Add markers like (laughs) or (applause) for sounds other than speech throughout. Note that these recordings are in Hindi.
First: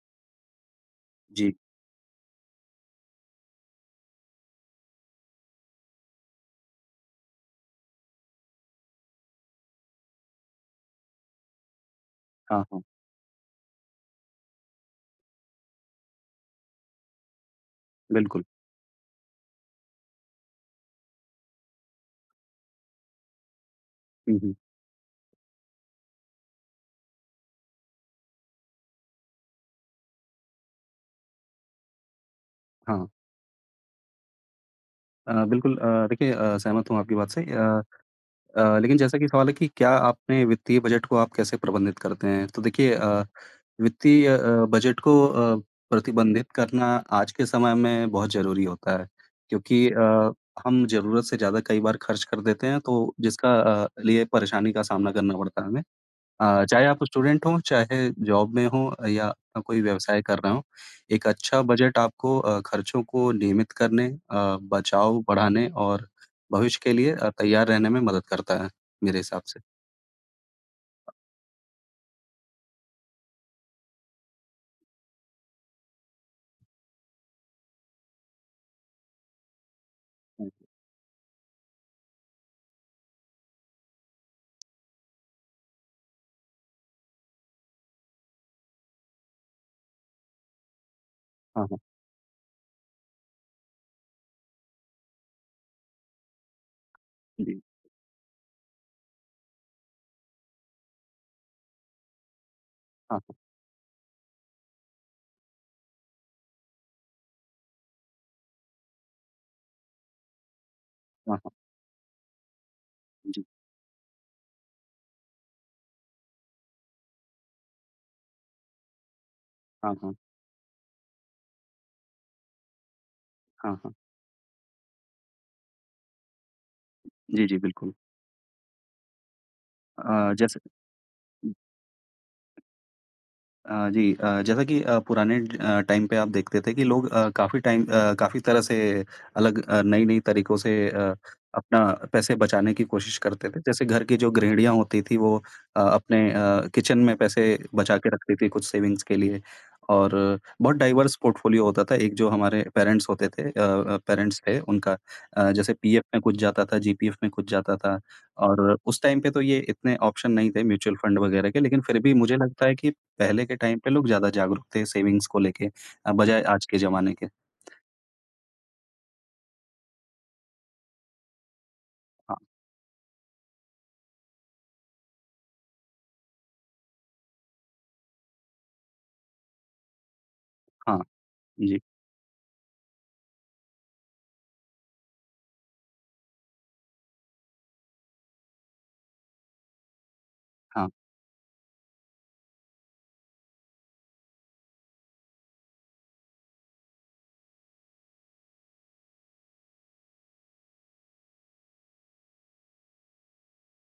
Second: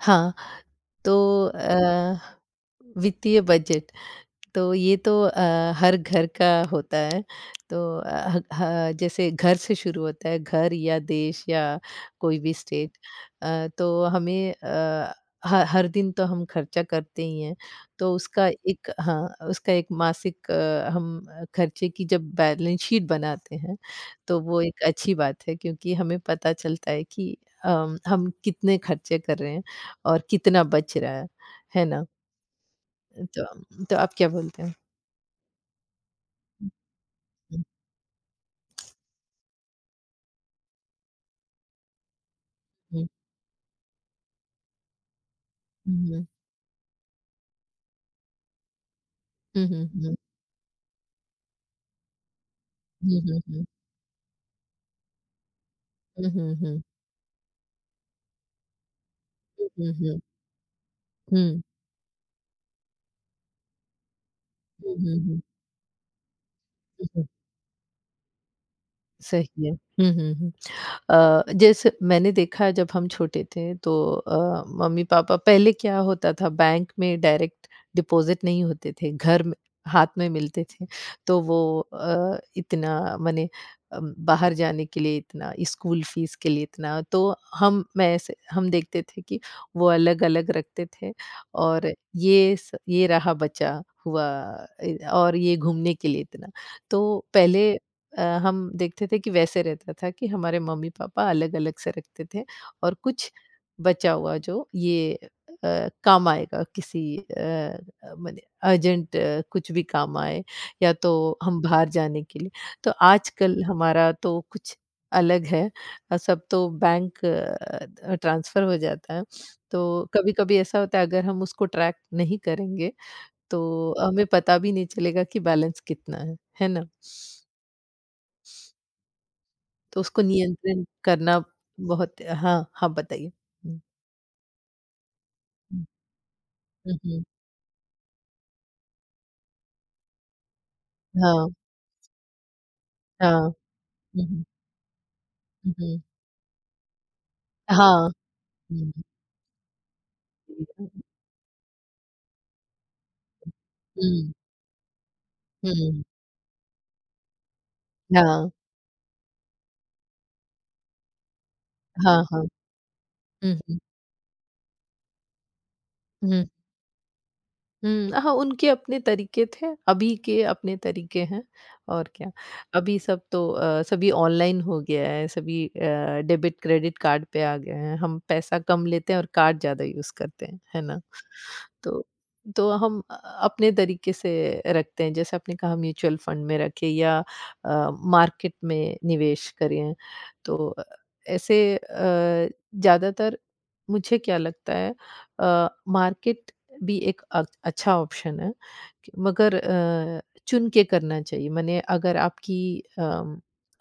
हाँ, तो जी, वित्तीय बजट तो ये तो हर घर का होता है। तो अ, ह ह- जैसे घर से शुरू होता है, घर या देश या कोई भी हाँ, हाँ, स्टेट। तो हमें अ, ह हर दिन तो हम खर्चा करते ही हैं। तो बिल्कुल। उसका एक, हाँ, उसका एक मासिक हम खर्चे की जब बैलेंस शीट बनाते हैं तो हुँ, हुँ, वो एक अच्छी बात है क्योंकि हमें पता चलता है कि हम कितने खर्चे कर रहे हैं और कितना बच रहा है ना? हाँ। तो आप क्या बोलते हैं? बिल्कुल। देखिए, सहमत हूँ आपकी बात से। हुँ, लेकिन जैसा कि सवाल है कि क्या आपने वित्तीय बजट को आप कैसे प्रबंधित करते हैं? तो देखिए, हुँ, वित्तीय बजट को हुँ, हुँ, प्रतिबंधित करना आज के समय में बहुत ज़रूरी होता है, हुँ, हुँ, क्योंकि हुँ, हम ज़रूरत से ज़्यादा कई बार खर्च कर देते हैं, तो हुँ, जिसका हुँ, लिए परेशानी का सामना करना पड़ता है हमें। हुँ, हुँ, हुँ, हुँ, चाहे आप स्टूडेंट हों, चाहे जॉब में हों या अपना हुँ, कोई हुँ, हुँ, व्यवसाय कर रहे हों, एक अच्छा बजट आपको खर्चों को नियमित करने, हुँ, हुँ, बचाव हुँ, बढ़ाने और भविष्य के लिए हुँ, तैयार रहने में मदद करता है, मेरे हिसाब से। सही है। हुँ, हुँ, हुँ। जैसे मैंने देखा है जब हम छोटे थे तो मम्मी-पापा पहले क्या होता था बैंक में डायरेक्ट डिपॉज़िट नहीं होते थे, घर में हाथ में हुँ, मिलते थे। तो वो इतना माने बाहर जाने के लिए इतना, स्कूल फ़ीस के लिए इतना, तो हम मैं ऐसे हम देखते थे कि वो अलग-अलग रखते थे हाँ, हाँ। और ये रहा बचा हुआ, ए और ये घूमने के लिए इतना। तो जी। पहले हम देखते थे कि वैसे रहता था कि हमारे मम्मी-पापा अलग-अलग से रखते थे और हाँ, कुछ हाँ। बचा हुआ जो ये काम आएगा किसी, मने अर्जेंट कुछ भी काम आए या तो हाँ, हाँ। हम बाहर जाने के लिए। तो जी। आजकल हमारा तो कुछ अलग है। सब तो बैंक ट्रांसफ़र हो जाता है। तो हाँ, हाँ। कभी-कभी ऐसा होता है अगर हम उसको ट्रैक नहीं करेंगे तो हाँ, हाँ। हमें पता भी नहीं चलेगा कि बैलेंस कितना है ना? जी, जी, बिल्कुल। तो उसको अ, जैसे नियंत्रण करना बहुत, हाँ, हाँ, बताइए? हुँ। जी, जैसा कि पुराने हुँ, टाइम पे आप देखते थे कि हुँ, लोग हुँ। काफ़ी टाइम, काफ़ी तरह से अलग, नई-नई तरीकों से हाँ, अपना पैसे बचाने की कोशिश हाँ। करते थे। जैसे घर की हुँ, जो हुँ, गृहिणियाँ होती थी वो हुँ, हुँ। अपने किचन में पैसे बचा हाँ। के रखती थी कुछ हुँ, हुँ, सेविंग्स के लिए, और बहुत डाइवर्स पोर्टफोलियो होता था। एक जो हमारे पेरेंट्स होते थे अ अ, हुँ, पेरेंट्स थे उनका, जैसे हुँ, पीएफ में कुछ जाता था, जीपीएफ में कुछ जाता था, हाँ, और उस टाइम पे तो ये इतने ऑप्शन नहीं थे म्यूचुअल फंड वगैरह के, लेकिन फिर भी हाँ, मुझे हाँ। लगता है कि पहले हुँ, के हुँ, टाइम पे लोग ज़्यादा जागरूक थे सेविंग्स को लेके, बजाय हुँ। आज के ज़माने के। हुँ, हाँ, उनके अपने तरीके थे, अभी के अपने तरीके हैं और क्या। हाँ, अभी सब तो सभी ऑनलाइन हो गया है, सभी डेबिट क्रेडिट कार्ड पे आ गए हैं। हम पैसा कम लेते हैं और कार्ड ज़्यादा यूज़ करते हैं, है हाँ, ना? जी, तो तो हम अपने तरीके से रखते हैं, जैसे आपने कहा म्यूचुअल फंड में रखें या अ, मार्केट में निवेश करें। तो हाँ, ऐसे ज़्यादातर मुझे क्या लगता है, अ, मार्केट भी एक अच्छा ऑप्शन है कि, मगर चुन के करना चाहिए। माने अगर अम,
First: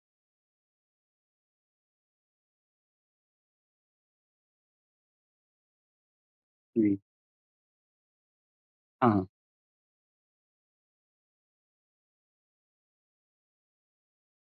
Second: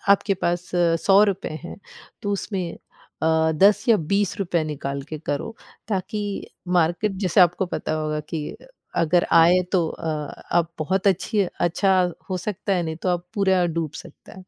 आपके पास 100 रुपए हैं तो उसमें 10 या 20 रुपए निकाल के करो ताकि जी, मार्केट जैसे आपको पता होगा कि हाँ, अगर हाँ, आए तो आप बहुत अच्छी अच्छा हो सकता है, नहीं तो आप पूरा डूब सकता है।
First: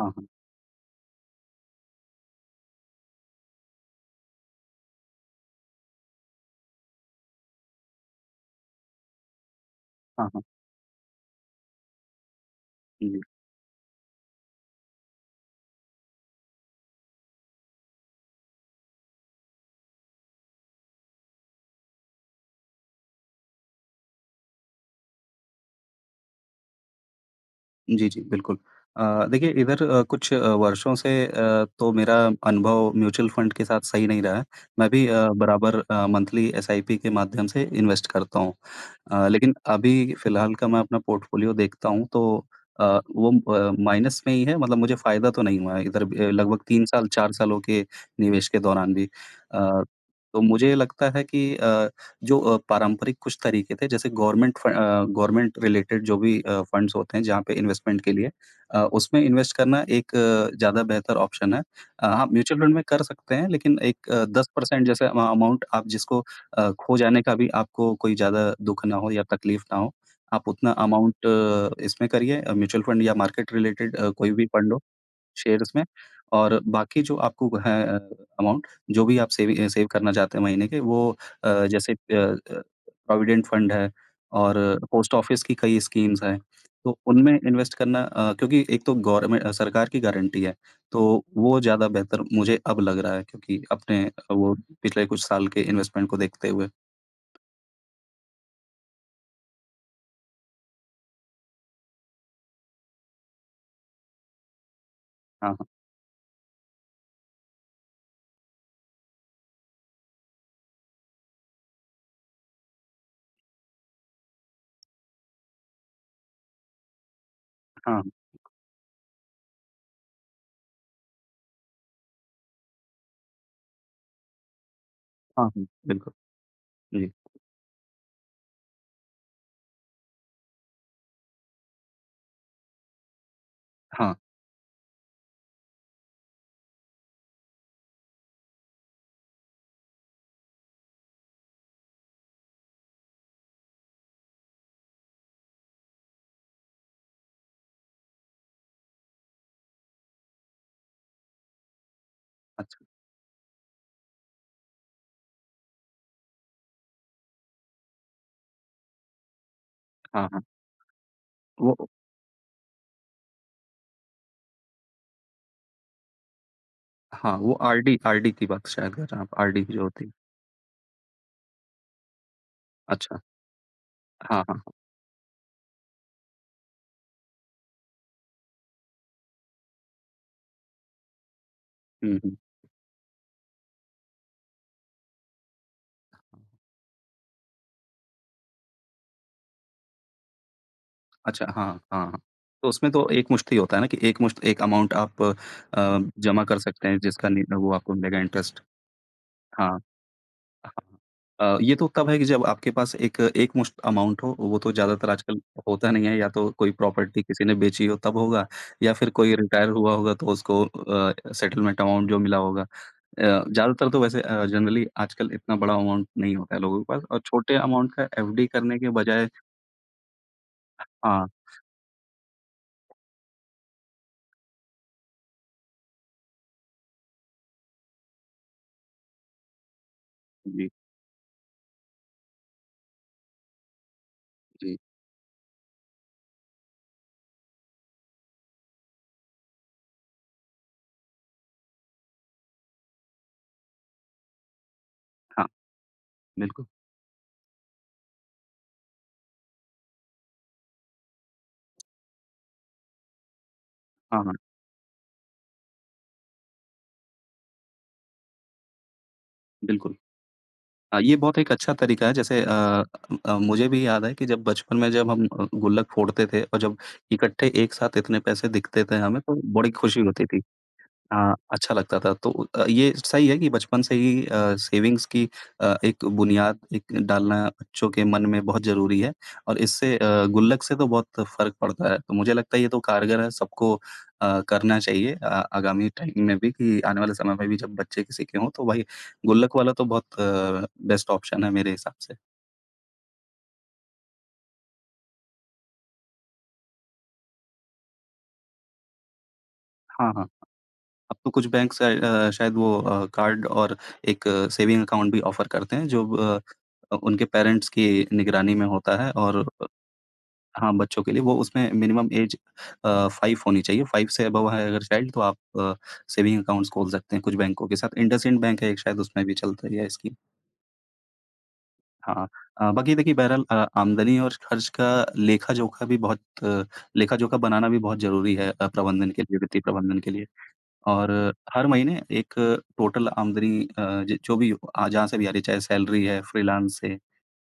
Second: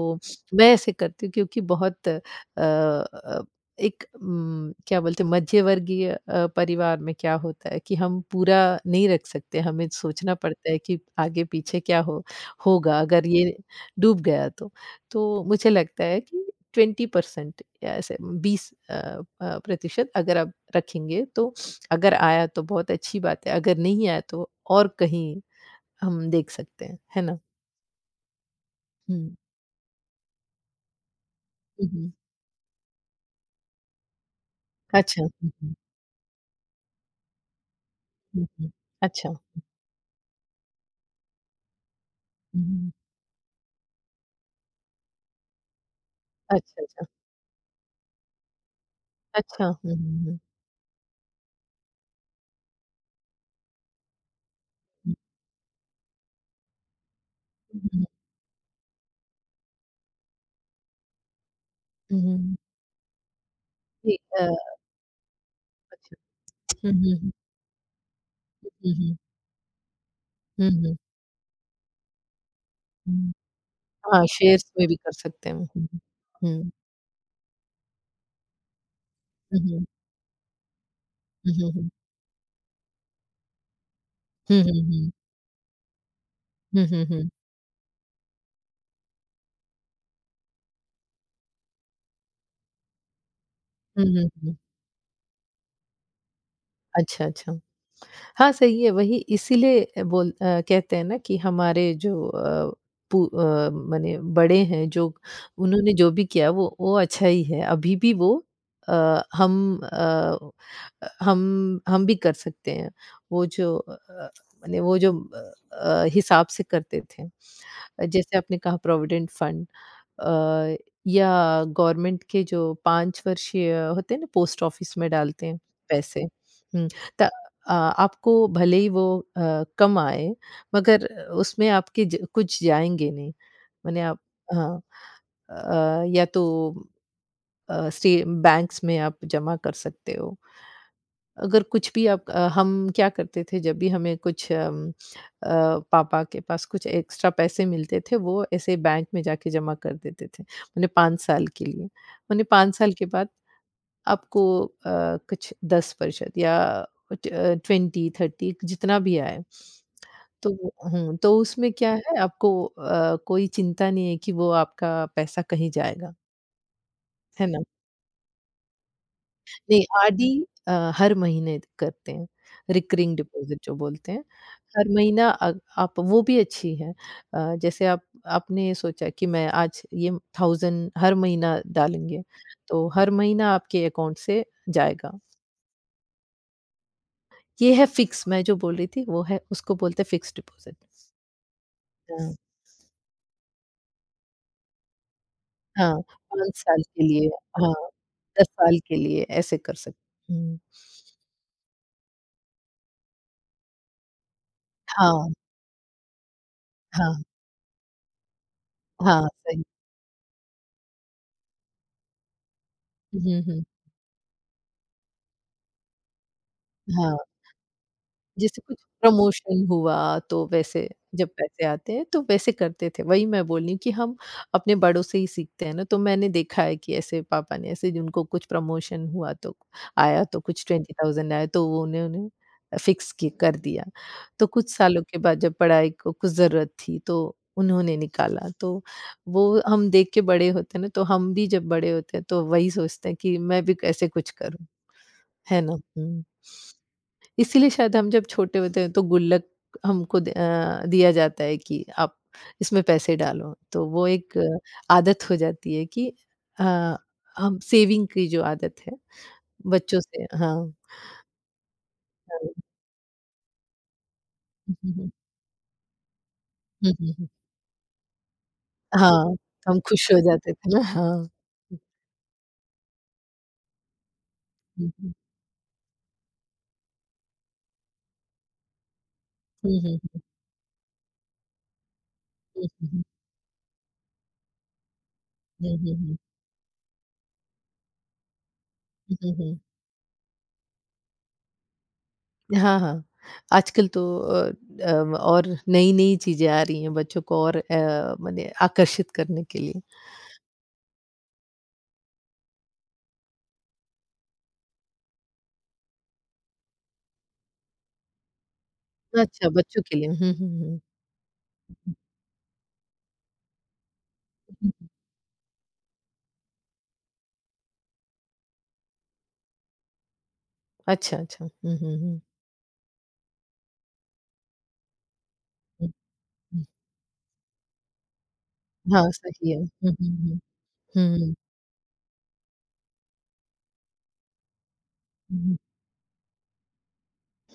हाँ, मैं ऐसे करती हूँ क्योंकि बहुत अ, एक क्या बोलते हैं मध्यवर्गीय परिवार में क्या होता है कि हम पूरा नहीं रख सकते। हमें हाँ, सोचना हाँ, पड़ता है कि आगे पीछे क्या हो होगा हुँ। अगर ये डूब गया तो। तो मुझे लगता है कि 20% या ऐसे 20 प्रतिशत अगर आप रखेंगे तो अगर आया तो बहुत अच्छी बात है, अगर नहीं आया तो और कहीं हम देख सकते हैं, है ना? जी, जी, बिल्कुल। अ, हुँ। देखिए इधर कुछ वर्षों से हुँ, तो हुँ। मेरा अनुभव म्यूचुअल फ़ंड के साथ सही नहीं रहा है। मैं भी अच्छा। हुँ, हुँ। बराबर मंथली एसआईपी के माध्यम से इन्वेस्ट करता हुँ, हूँ। हुँ। अच्छा। लेकिन अभी फ़िलहाल का मैं अपना पोर्टफ़ोलियो देखता हूँ तो हुँ, अ, हुँ। वो माइनस में ही है, मतलब मुझे फ़ायदा तो नहीं हुआ है इधर भी, लगभग अच्छा, 3 अच्छा। साल, 4 सालों के निवेश के दौरान भी। अच्छा। अ, हुँ, हुँ, हुँ। तो मुझे लगता है कि जो पारंपरिक कुछ तरीके थे, जैसे गवर्नमेंट रिलेटेड जो भी फंड्स होते हैं जहाँ पे हुँ, इन्वेस्टमेंट हुँ, के लिए, उसमें इन्वेस्ट करना एक ज़्यादा बेहतर ऑप्शन है। हुँ, हाँ, हुँ, हुँ। म्यूचुअल फंड में कर सकते हैं लेकिन एक जी, 10% जैसे अमाउंट आप जिसको हुँ, हुँ, खो जाने हुँ, का भी आपको कोई ज़्यादा दुःख हुँ, ना हो हुँ। या तकलीफ ना हो, आप हुँ, उतना हुँ। अमाउंट इसमें करिए, म्यूचुअल फंड या हुँ। मार्केट रिलेटेड हाँ, कोई भी शेयर्स फंड हो, में भी कर सकते हैं। शेयर्स में, हुँ, और हुँ, बाकी जो आपको है अमाउंट जो भी आप हुँ, हुँ, सेव करना चाहते हैं महीने के, वो हुँ, अ, हुँ, हुँ। जैसे अ अ, प्रोविडेंट फंड है और हुँ, हुँ, हुँ। पोस्ट ऑफिस की कई स्कीम्स हैं, हुँ, तो हुँ, हुँ। उनमें इन्वेस्ट करना, क्योंकि एक तो गवर्नमेंट सरकार की गारंटी है, तो वो ज़्यादा बेहतर मुझे अब लग रहा है, क्योंकि हुँ, अपने हुँ, वो हुँ। पिछले कुछ साल के इन्वेस्टमेंट को देखते हुए। अच्छा, अच्छा। हाँ, सही है। वही इसीलिए कहते हैं ना कि हमारे जो, पू अ, माने बड़े हैं जो हाँ, हाँ। उन्होंने जो भी किया वो अच्छा ही है। अभी भी वो अ, हम भी कर सकते हैं। वो जो अ अ, माने वो जो अ अ, हिसाब से करते थे। हाँ, जैसे आपने कहा प्रोविडेंट फंड, अ, या गवर्नमेंट के जो 5 वर्षीय होते हैं ना पोस्ट ऑफिस में डालते हाँ, हैं हाँ। बिल्कुल, पैसे। हुँ, जी। त आपको भले ही वो अ, कम आए मगर उसमें आपके ज कुछ जाएँगे नहीं। माने हाँ, आप, हाँ, या तो अ, स्टे बैंक्स में आप जमा कर सकते हो। अगर कुछ भी आप, हम क्या करते थे जब भी हमें कुछ, पापा के पास कुछ एक्स्ट्रा पैसे मिलते थे वो ऐसे बैंक में जाके जमा कर देते थे। मैंने 5 साल के लिए, मैंने 5 अच्छा। साल के बाद आपको कुछ 10% या कुछ, 20-30 जितना भी आए हाँ, हाँ। तो, हुँ, तो उसमें वो क्या है आपको कोई चिंता नहीं है कि वो आपका पैसा कहीं जाएगा, हाँ, है वो ना? आरडी आरडी की बात शायद कर रहे हैं आप, आरडी की जो नहीं, होती है। आरडी अ, हर महीने करते हैं, रिकरिंग अच्छा। डिपॉज़िट जो बोलते हैं। हाँ, हाँ, हाँ। हर महीना आप वो भी अच्छी है। जैसे आप आपने सोचा कि मैं आज ये 1000 हर महीना हुँ, डालेंगे, हुँ। तो हर महीना आपके अकाउंट से जाएगा। ये है फिक्स मैं जो बोल रही थी, वो है उसको बोलते हैं फिक्स्ड डिपॉज़िट। अच्छा, हाँ, हाँ, हाँ। हाँ, तो उसमें तो एक मुश्त ही होता है ना, कि एक मुश्त एक अमाउंट आप हाँ, जमा 5 कर साल सकते हैं के लिए, जिसका नि वो हाँ, आपको मिलेगा 10 इंटरेस्ट। साल के लिए ऐसे हाँ, कर हाँ। सकते हुँ। हाँ। ये तो तब है कि जब आपके पास एक एक मुश्त अमाउंट हो, वो तो ज़्यादातर हाँ, आजकल होता नहीं है, या तो कोई हाँ, प्रॉपर्टी किसी ने बेची हो तब होगा, या फिर हाँ, कोई सही। रिटायर हुआ होगा तो उसको सेटलमेंट अमाउंट जो मिला होगा। हुँ, हुँ, ज़्यादातर तो वैसे जनरली आजकल इतना बड़ा अमाउंट नहीं होता है लोगों के पास, हाँ। और छोटे अमाउंट का एफडी जैसे कुछ करने के बजाय प्रमोशन हुआ तो वैसे हाँ, जब पैसे आते हैं तो वैसे करते थे। वही मैं बोल रही हूँ कि हम अपने बड़ों से ही सीखते हैं ना, तो मैंने देखा है कि ऐसे पापा ने, ऐसे जिनको कुछ प्रमोशन हुआ तो आया तो कुछ जी, 20,000 आया तो वो उन्होंने फिक्स की कर दिया। तो कुछ जी। सालों के बाद जब पढ़ाई को कुछ ज़रूरत थी तो उन्होंने निकाला। तो वो हम देख के बड़े होते हैं ना, तो हम भी जब बड़े होते हैं तो वही सोचते हैं कि मैं भी ऐसे कुछ करूँ। हाँ। है ना? हुँ। बिल्कुल। इसीलिए शायद हम जब छोटे होते हैं तो गुल्लक हमको दिया जाता है कि आप इसमें पैसे डालो। तो वो हाँ, हाँ, एक आदत हो जाती है कि अ, हम सेविंग की जो आदत है बिल्कुल। बच्चों से, हाँ, ये बहुत एक अच्छा तरीका है जैसे हाँ। मुझे भी याद है कि जब हुँ, बचपन में हुँ, हुँ। जब हम गुल्लक फोड़ते थे, और जब हुँ, हुँ, हुँ। इकट्ठे एक साथ इतने पैसे दिखते थे हमें हाँ, तो बड़ी हम खुशी खुश हो होती थी। जाते थे ना, हाँ। हाँ, अच्छा हुँ, लगता था। तो ये सही है कि बचपन से ही हुँ, सेविंग्स हुँ। की एक बुनियाद एक डालना बच्चों के मन में बहुत ज़रूरी है, और हुँ, इससे हुँ, गुल्लक से तो बहुत फ़र्क पड़ता है। तो मुझे लगता है ये तो हुँ, हुँ। कारगर है, सबको करना चाहिए हुँ, आगामी हुँ, हुँ। टाइम में भी, कि आने वाले समय में भी जब बच्चे किसी के हों तो भाई हुँ, हुँ, गुल्लक हुँ। वाला तो बहुत बेस्ट ऑप्शन है मेरे हिसाब से। हाँ, हाँ। आजकल तो और नई-नई चीज़ें आ रही हैं बच्चों को, और माने आकर्षित करने के लिए। हाँ, हाँ। अब तो कुछ शायद वो कार्ड और एक सेविंग अकाउंट भी ऑफ़र करते हैं जो उनके पेरेंट्स की निगरानी में होता है, और अच्छा, बच्चों के लिए। हुँ, हुँ, हाँ, हुँ। बच्चों के लिए वो उसमें मिनिमम ऐज 5 होनी चाहिए, 5 से अबव है अगर हुँ। चाइल्ड तो आप सेविंग अकाउंट्स खोल सकते हैं कुछ बैंकों के साथ। इंडसइंड बैंक है एक, शायद उसमें भी चलता ही है इसकी। अच्छा, अच्छा। हुँ, हुँ, हुँ, हाँ, बाकी देखिए बहरहाल आमदनी और खर्च का लेखा-जोखा हुँ, भी बहुत हुँ। लेखा-जोखा बनाना भी बहुत ज़रूरी है हाँ, प्रबंधन के लिए, सही है। वित्तीय हुँ, प्रबंधन के हुँ, लिए। हुँ। और हुँ, हुँ, हर महीने एक टोटल आमदनी, अ, ज जो भी जहाँ से भी आ रही है, चाहे सैलरी है, फ्रीलांस से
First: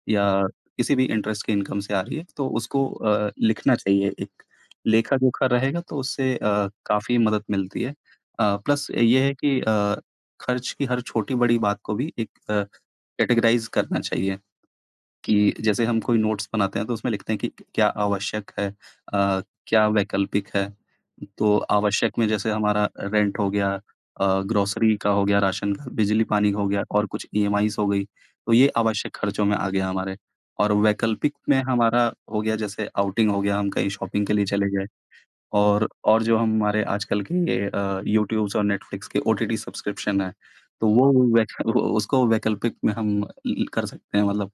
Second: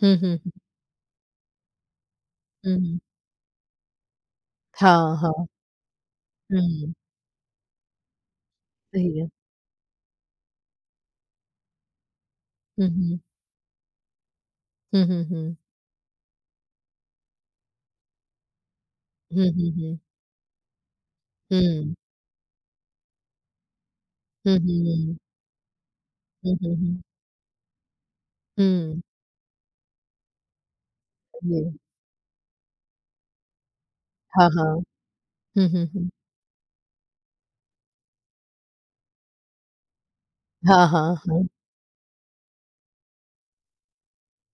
हुँ, या हुँ, किसी भी इंटरेस्ट की इनकम से आ रही है, तो हुँ, उसको हुँ। लिखना चाहिए। एक हाँ, हाँ। लेखा-जोखा रहेगा तो उससे हुँ, काफ़ी मदद मिलती है। प्लस सही ये है। है कि खर्च की हर छोटी-बड़ी बात को भी एक हुँ, हुँ। कैटेगराइज़ करना चाहिए। हुँ, हुँ, कि हुँ। जैसे हम कोई नोट्स बनाते हैं तो उसमें लिखते हैं कि क्या आवश्यक है, अ, हुँ, हुँ, क्या हुँ। वैकल्पिक है। तो हुँ। आवश्यक में जैसे हमारा रेंट हो गया, हुँ, हुँ, ग्रोसरी का हुँ। हो गया, राशन का, बिजली-पानी हुँ, हो हुँ, गया हुँ। और कुछ ईएमआईज़ हो गई, तो ये हुँ, आवश्यक खर्चों में आ गया हमारे। और वैकल्पिक सही में है। हमारा हो गया जैसे आउटिंग हो गया, हम कहीं शॉपिंग के लिए हाँ, चले हाँ। गए, हुँ, हुँ, और हुँ। जो हमारे आजकल के ये यूट्यूब्स और नेटफ्लिक्स के ओटीटी सब्सक्रिप्शन हैं, हाँ, तो वो हाँ, हाँ। उसको वैकल्पिक में हम ल कर सकते हैं मतलब।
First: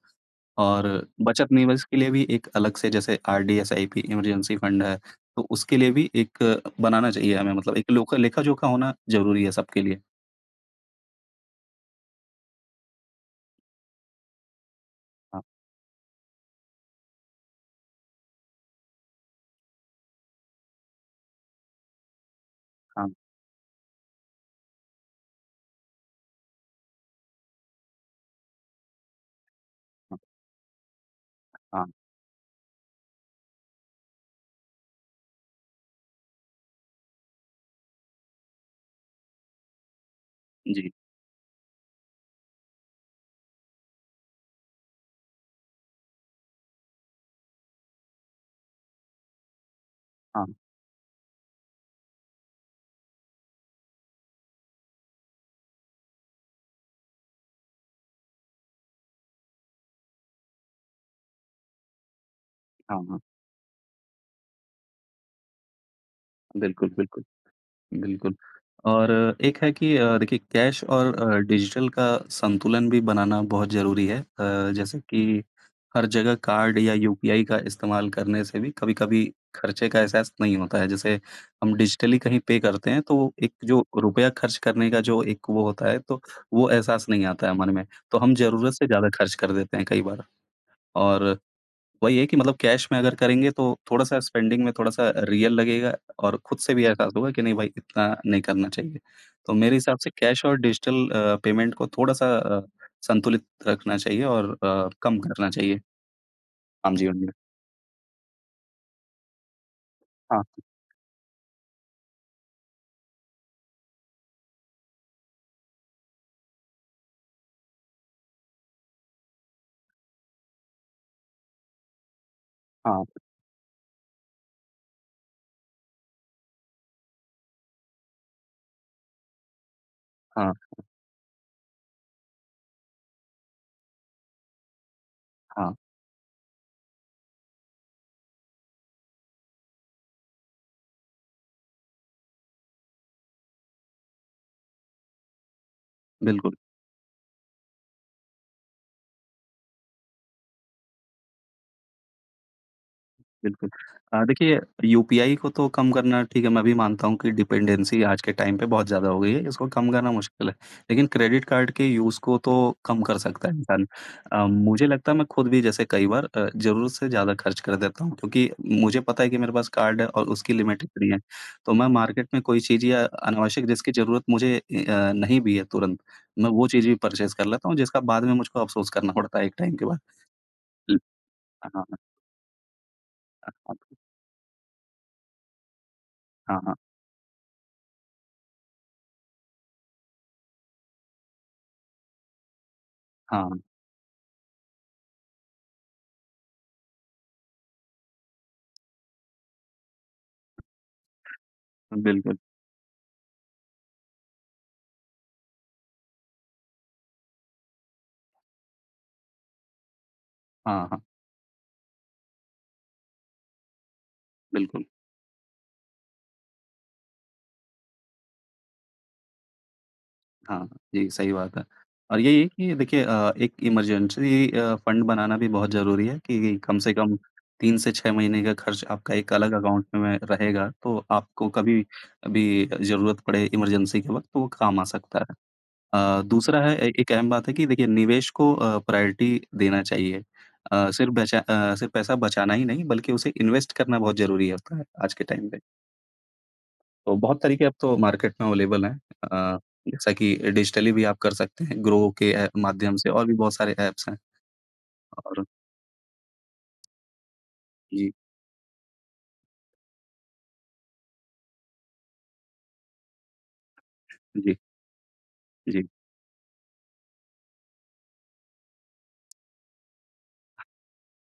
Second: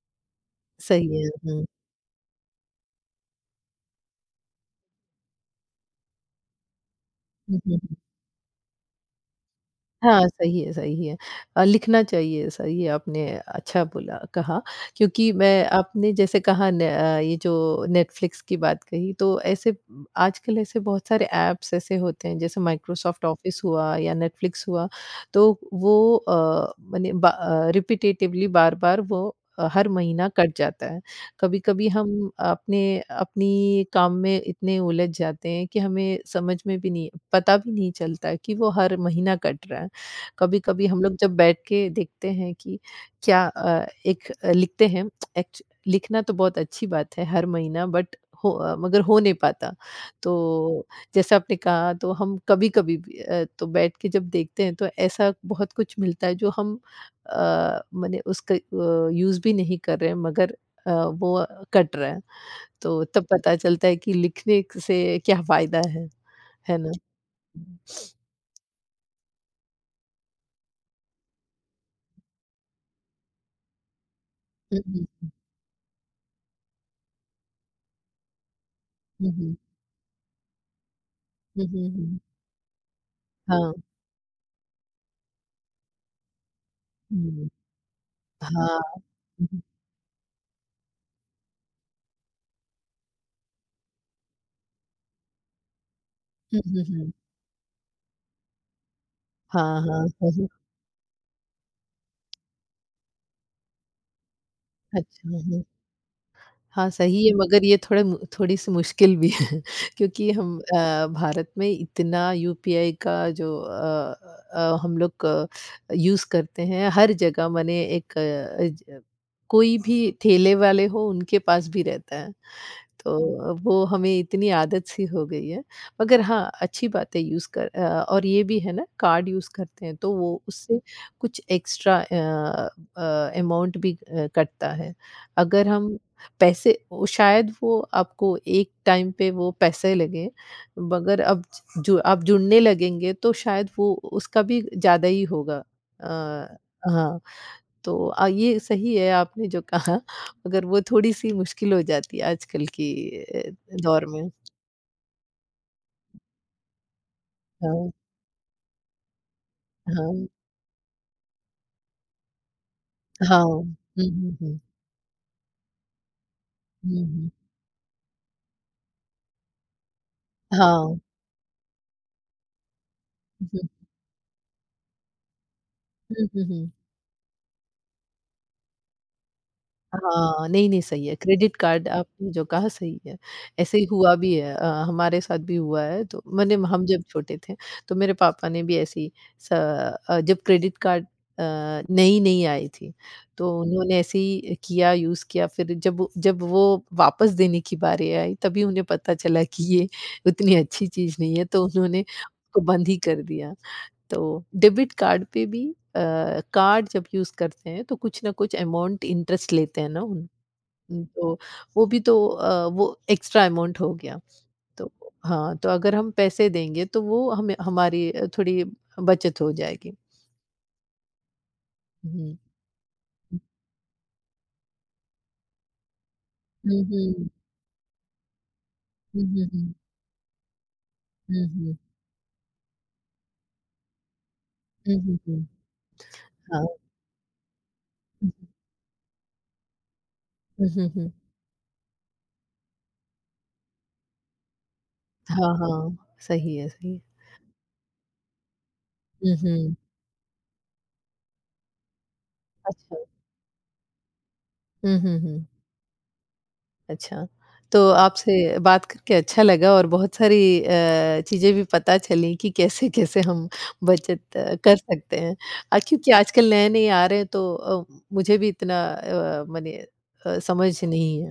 और सही है। बचत हुँ। निवेश के लिए भी एक अलग से, जैसे आरडी, एसआईपी, इमरजेंसी फंड है, तो उसके लिए भी एक बनाना चाहिए हमें, हुँ, मतलब एक हुँ। लोका लेखा-जोखा होना ज़रूरी है सबके लिए। हाँ, सही है, सही है। लिखना चाहिए, सही है। आपने अच्छा बोला कहा क्योंकि हाँ, मैं, आपने जैसे कहा न, ये जो नेटफ्लिक्स की बात कही तो ऐसे, आजकल ऐसे बहुत सारे ऐप्स ऐसे होते हैं जैसे हाँ, माइक्रोसॉफ्ट ऑफ़िस हुआ या नेटफ्लिक्स हुआ तो वो, रिपिटेटिवली बार-बार वो हर हाँ, महीना कट जाता है। कभी-कभी हाँ। हम अपने अपनी काम में इतने उलझ जाते हैं कि हमें समझ में भी नहीं, पता भी नहीं चलता है कि वो हर महीना कट रहा है। कभी-कभी जी। हम लोग जब बैठ के देखते हैं कि क्या, एक लिखते हैं, एक्च लिखना तो बहुत अच्छी बात है हर महीना, मगर हो नहीं पाता। हाँ, तो जैसा आपने कहा तो हम कभी-कभी भी, तो बैठ के जब देखते हैं तो ऐसा बहुत कुछ मिलता है जो हम, अ, माने उसका यूज़ भी नहीं कर रहे हैं मगर वो कट रहा है। हाँ, तो हाँ। तब पता चलता है कि लिखने क से क्या फ़ायदा है बिल्कुल, ना? बिल्कुल। बिल्कुल। और एक है कि देखिए कैश और डिजिटल का संतुलन भी बनाना बहुत ज़रूरी है। हुँ, जैसे हुँ। कि हर जगह कार्ड या यूपीआई का इस्तेमाल करने से भी कभी-कभी हुँ, हुँ। खर्चे का एहसास नहीं होता है। जैसे हुँ, हम हुँ, हुँ। डिजिटली कहीं पे करते हैं तो एक हाँ, जो रुपया खर्च करने का जो एक वो होता है, तो वो एहसास नहीं हुँ। आता है मन में। तो हम ज़रूरत हाँ। से ज़्यादा खर्च कर हुँ, देते हैं कई बार, और वही है कि मतलब कैश में अगर करेंगे तो थोड़ा-सा स्पेंडिंग में थोड़ा-सा रियल लगेगा, और खुद हुँ, से हुँ, भी हुँ। एहसास होगा कि नहीं भाई इतना नहीं करना चाहिए। तो मेरे हाँ, हिसाब हाँ, से कैश सही, और डिजिटल पेमेंट को थोड़ा-सा संतुलित रखना चाहिए और कम अच्छा, करना हुँ। चाहिए हाँ, आम जीवन सही में। है, मगर ये थोड़ा मु थोड़ी-सी मुश्किल भी है (laughs) क्योंकि हाँ, हम भारत में इतना यूपीआई का जो अ हम लोग यूज़ करते हैं हर जगह, माने एक, अ, ज कोई भी ठेले वाले हो उनके पास भी रहता है। हाँ, तो वो हमें इतनी आदत सी हो गई है। मगर हाँ, अच्छी बात है यूज़ कर, और ये भी है ना कार्ड यूज़ करते हैं तो वो हाँ, उससे कुछ एक्स्ट्रा अमाउंट भी कटता है। अगर हाँ, हम पैसे, वो शायद वो आपको एक टाइम पे वो पैसे लगे, मगर अब जो आप जुड़ने लगेंगे तो शायद वो उसका भी ज़्यादा ही होगा। बिल्कुल। अ, हाँ। तो ये सही है आपने जो कहा, मगर वो थोड़ी-सी मुश्किल हो जाती है आजकल की अ, बिल्कुल। दौर में। देखिए यूपीआई को तो कम करना ठीक है, मैं भी मानता हूँ कि हाँ, डिपेंडेंसी आज के टाइम पे बहुत ज़्यादा हो गई है, इसको कम करना हाँ, मुश्किल है। लेकिन क्रेडिट कार्ड के यूज़ को तो कम कर हाँ। सकता है हुँ, इंसान। हुँ, हुँ। मुझे लगता है मैं खुद भी जैसे कई बार ज़रूरत हुँ, से हुँ। ज़्यादा खर्च कर देता हूँ क्योंकि मुझे पता है कि मेरे पास कार्ड है और उसकी लिमिट हाँ। इतनी है। तो मैं मार्केट में कोई चीज़ या हुँ, अनावश्यक जिसकी ज़रूरत मुझे नहीं भी है तुरंत, हुँ, हुँ, मैं वो हुँ। चीज़ भी परचेज़ कर लेता हूँ जिसका बाद में मुझको अफ़सोस करना पड़ता है एक टाइम के बाद। हाँ, नहीं, नहीं, ल सही है। क्रेडिट हाँ, कार्ड हाँ, आपने जो कहा सही है। हाँ, ऐसे ही हुआ भी है, हमारे साथ भी हुआ है तो मैंने हाँ, हाँ। हम जब छोटे थे तो मेरे पापा ने भी, स जब क्रेडिट कार्ड अ, नई-नई आई थी तो हाँ। उन्होंने ऐसे ही किया, यूज़ किया, फिर जब वो वापस देने की बारी आई तभी उन्हें पता चला कि ये उतनी अच्छी चीज़ नहीं है तो उन्होंने बिल्कुल। उसको बंद ही कर दिया। तो डेबिट कार्ड पे भी कार्ड जब यूज़ करते हैं तो कुछ ना कुछ अमाउंट इंटरेस्ट लेते हैं ना उन, हाँ, हाँ। तो वो भी तो, वो एक्स्ट्रा अमाउंट हो गया। बिल्कुल, तो हाँ, तो अगर हम पैसे देंगे तो वो हमें हमारी थोड़ी बचत हो जाएगी। हाँ, हाँ, जी, सही बात है। और हुँ। यही है कि देखिए एक इमरजेंसी फ़ंड बनाना भी बहुत ज़रूरी है कि कम हुँ, से कम हुँ। 3 से 6 महीने का खर्च आपका हुँ, एक हुँ, अलग हुँ। अकाउंट में रहेगा, तो हुँ, आपको कभी हुँ। भी ज़रूरत पड़े इमरजेंसी के वक़्त, तो वो काम आ हुँ, हुँ, सकता है। हुँ। दूसरा हाँ। है ए एक अहम बात है कि देखिए हुँ, निवेश हुँ। को प्रायोरिटी देना चाहिए। हुँ, हुँ, हुँ। सिर्फ पैसा बचाना ही नहीं, बल्कि उसे इन्वेस्ट करना बहुत ज़रूरी होता है आज के हाँ, टाइम में। हाँ। सही है, सही है। तो बहुत तरीके अब तो मार्केट में अवेलेबल हैं। हुँ, अ, हुँ। जैसा कि डिजिटली भी आप कर सकते हैं, ग्रो के ऐ अच्छा। माध्यम से और भी बहुत सारे ऐप्स हैं, हुँ, हुँ, हुँ। और अच्छा, तो जी, आपसे बात करके अच्छा लगा और बहुत सारी चीज़ें भी पता चली कि कैसे-कैसे हम बचत जी, कर सकते हैं। जी, क्योंकि आजकल नए-नए आ रहे हैं तो मुझे भी इतना, मने समझ नहीं है।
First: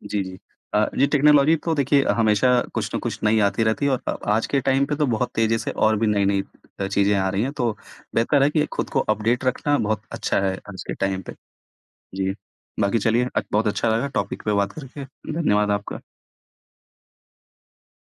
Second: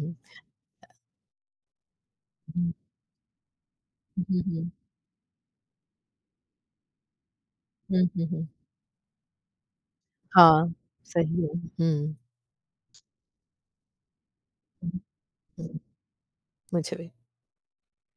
हुँ, जी, जी। जी, टेक्नोलॉजी तो देखिए हमेशा कुछ न कुछ नई आती रहती है, और हुँ, हुँ, आज के हुँ, टाइम पे तो बहुत तेज़ी से और भी नई-नई चीज़ें आ रही हैं, तो हुँ, हुँ, बेहतर हुँ। है कि खुद को अपडेट रखना बहुत अच्छा है हाँ, आज के टाइम पे। सही है। हुँ, जी, बाकी चलिए बहुत अच्छा लगा टॉपिक पे बात हुँ, करके। धन्यवाद हुँ, आपका। मुझे भी।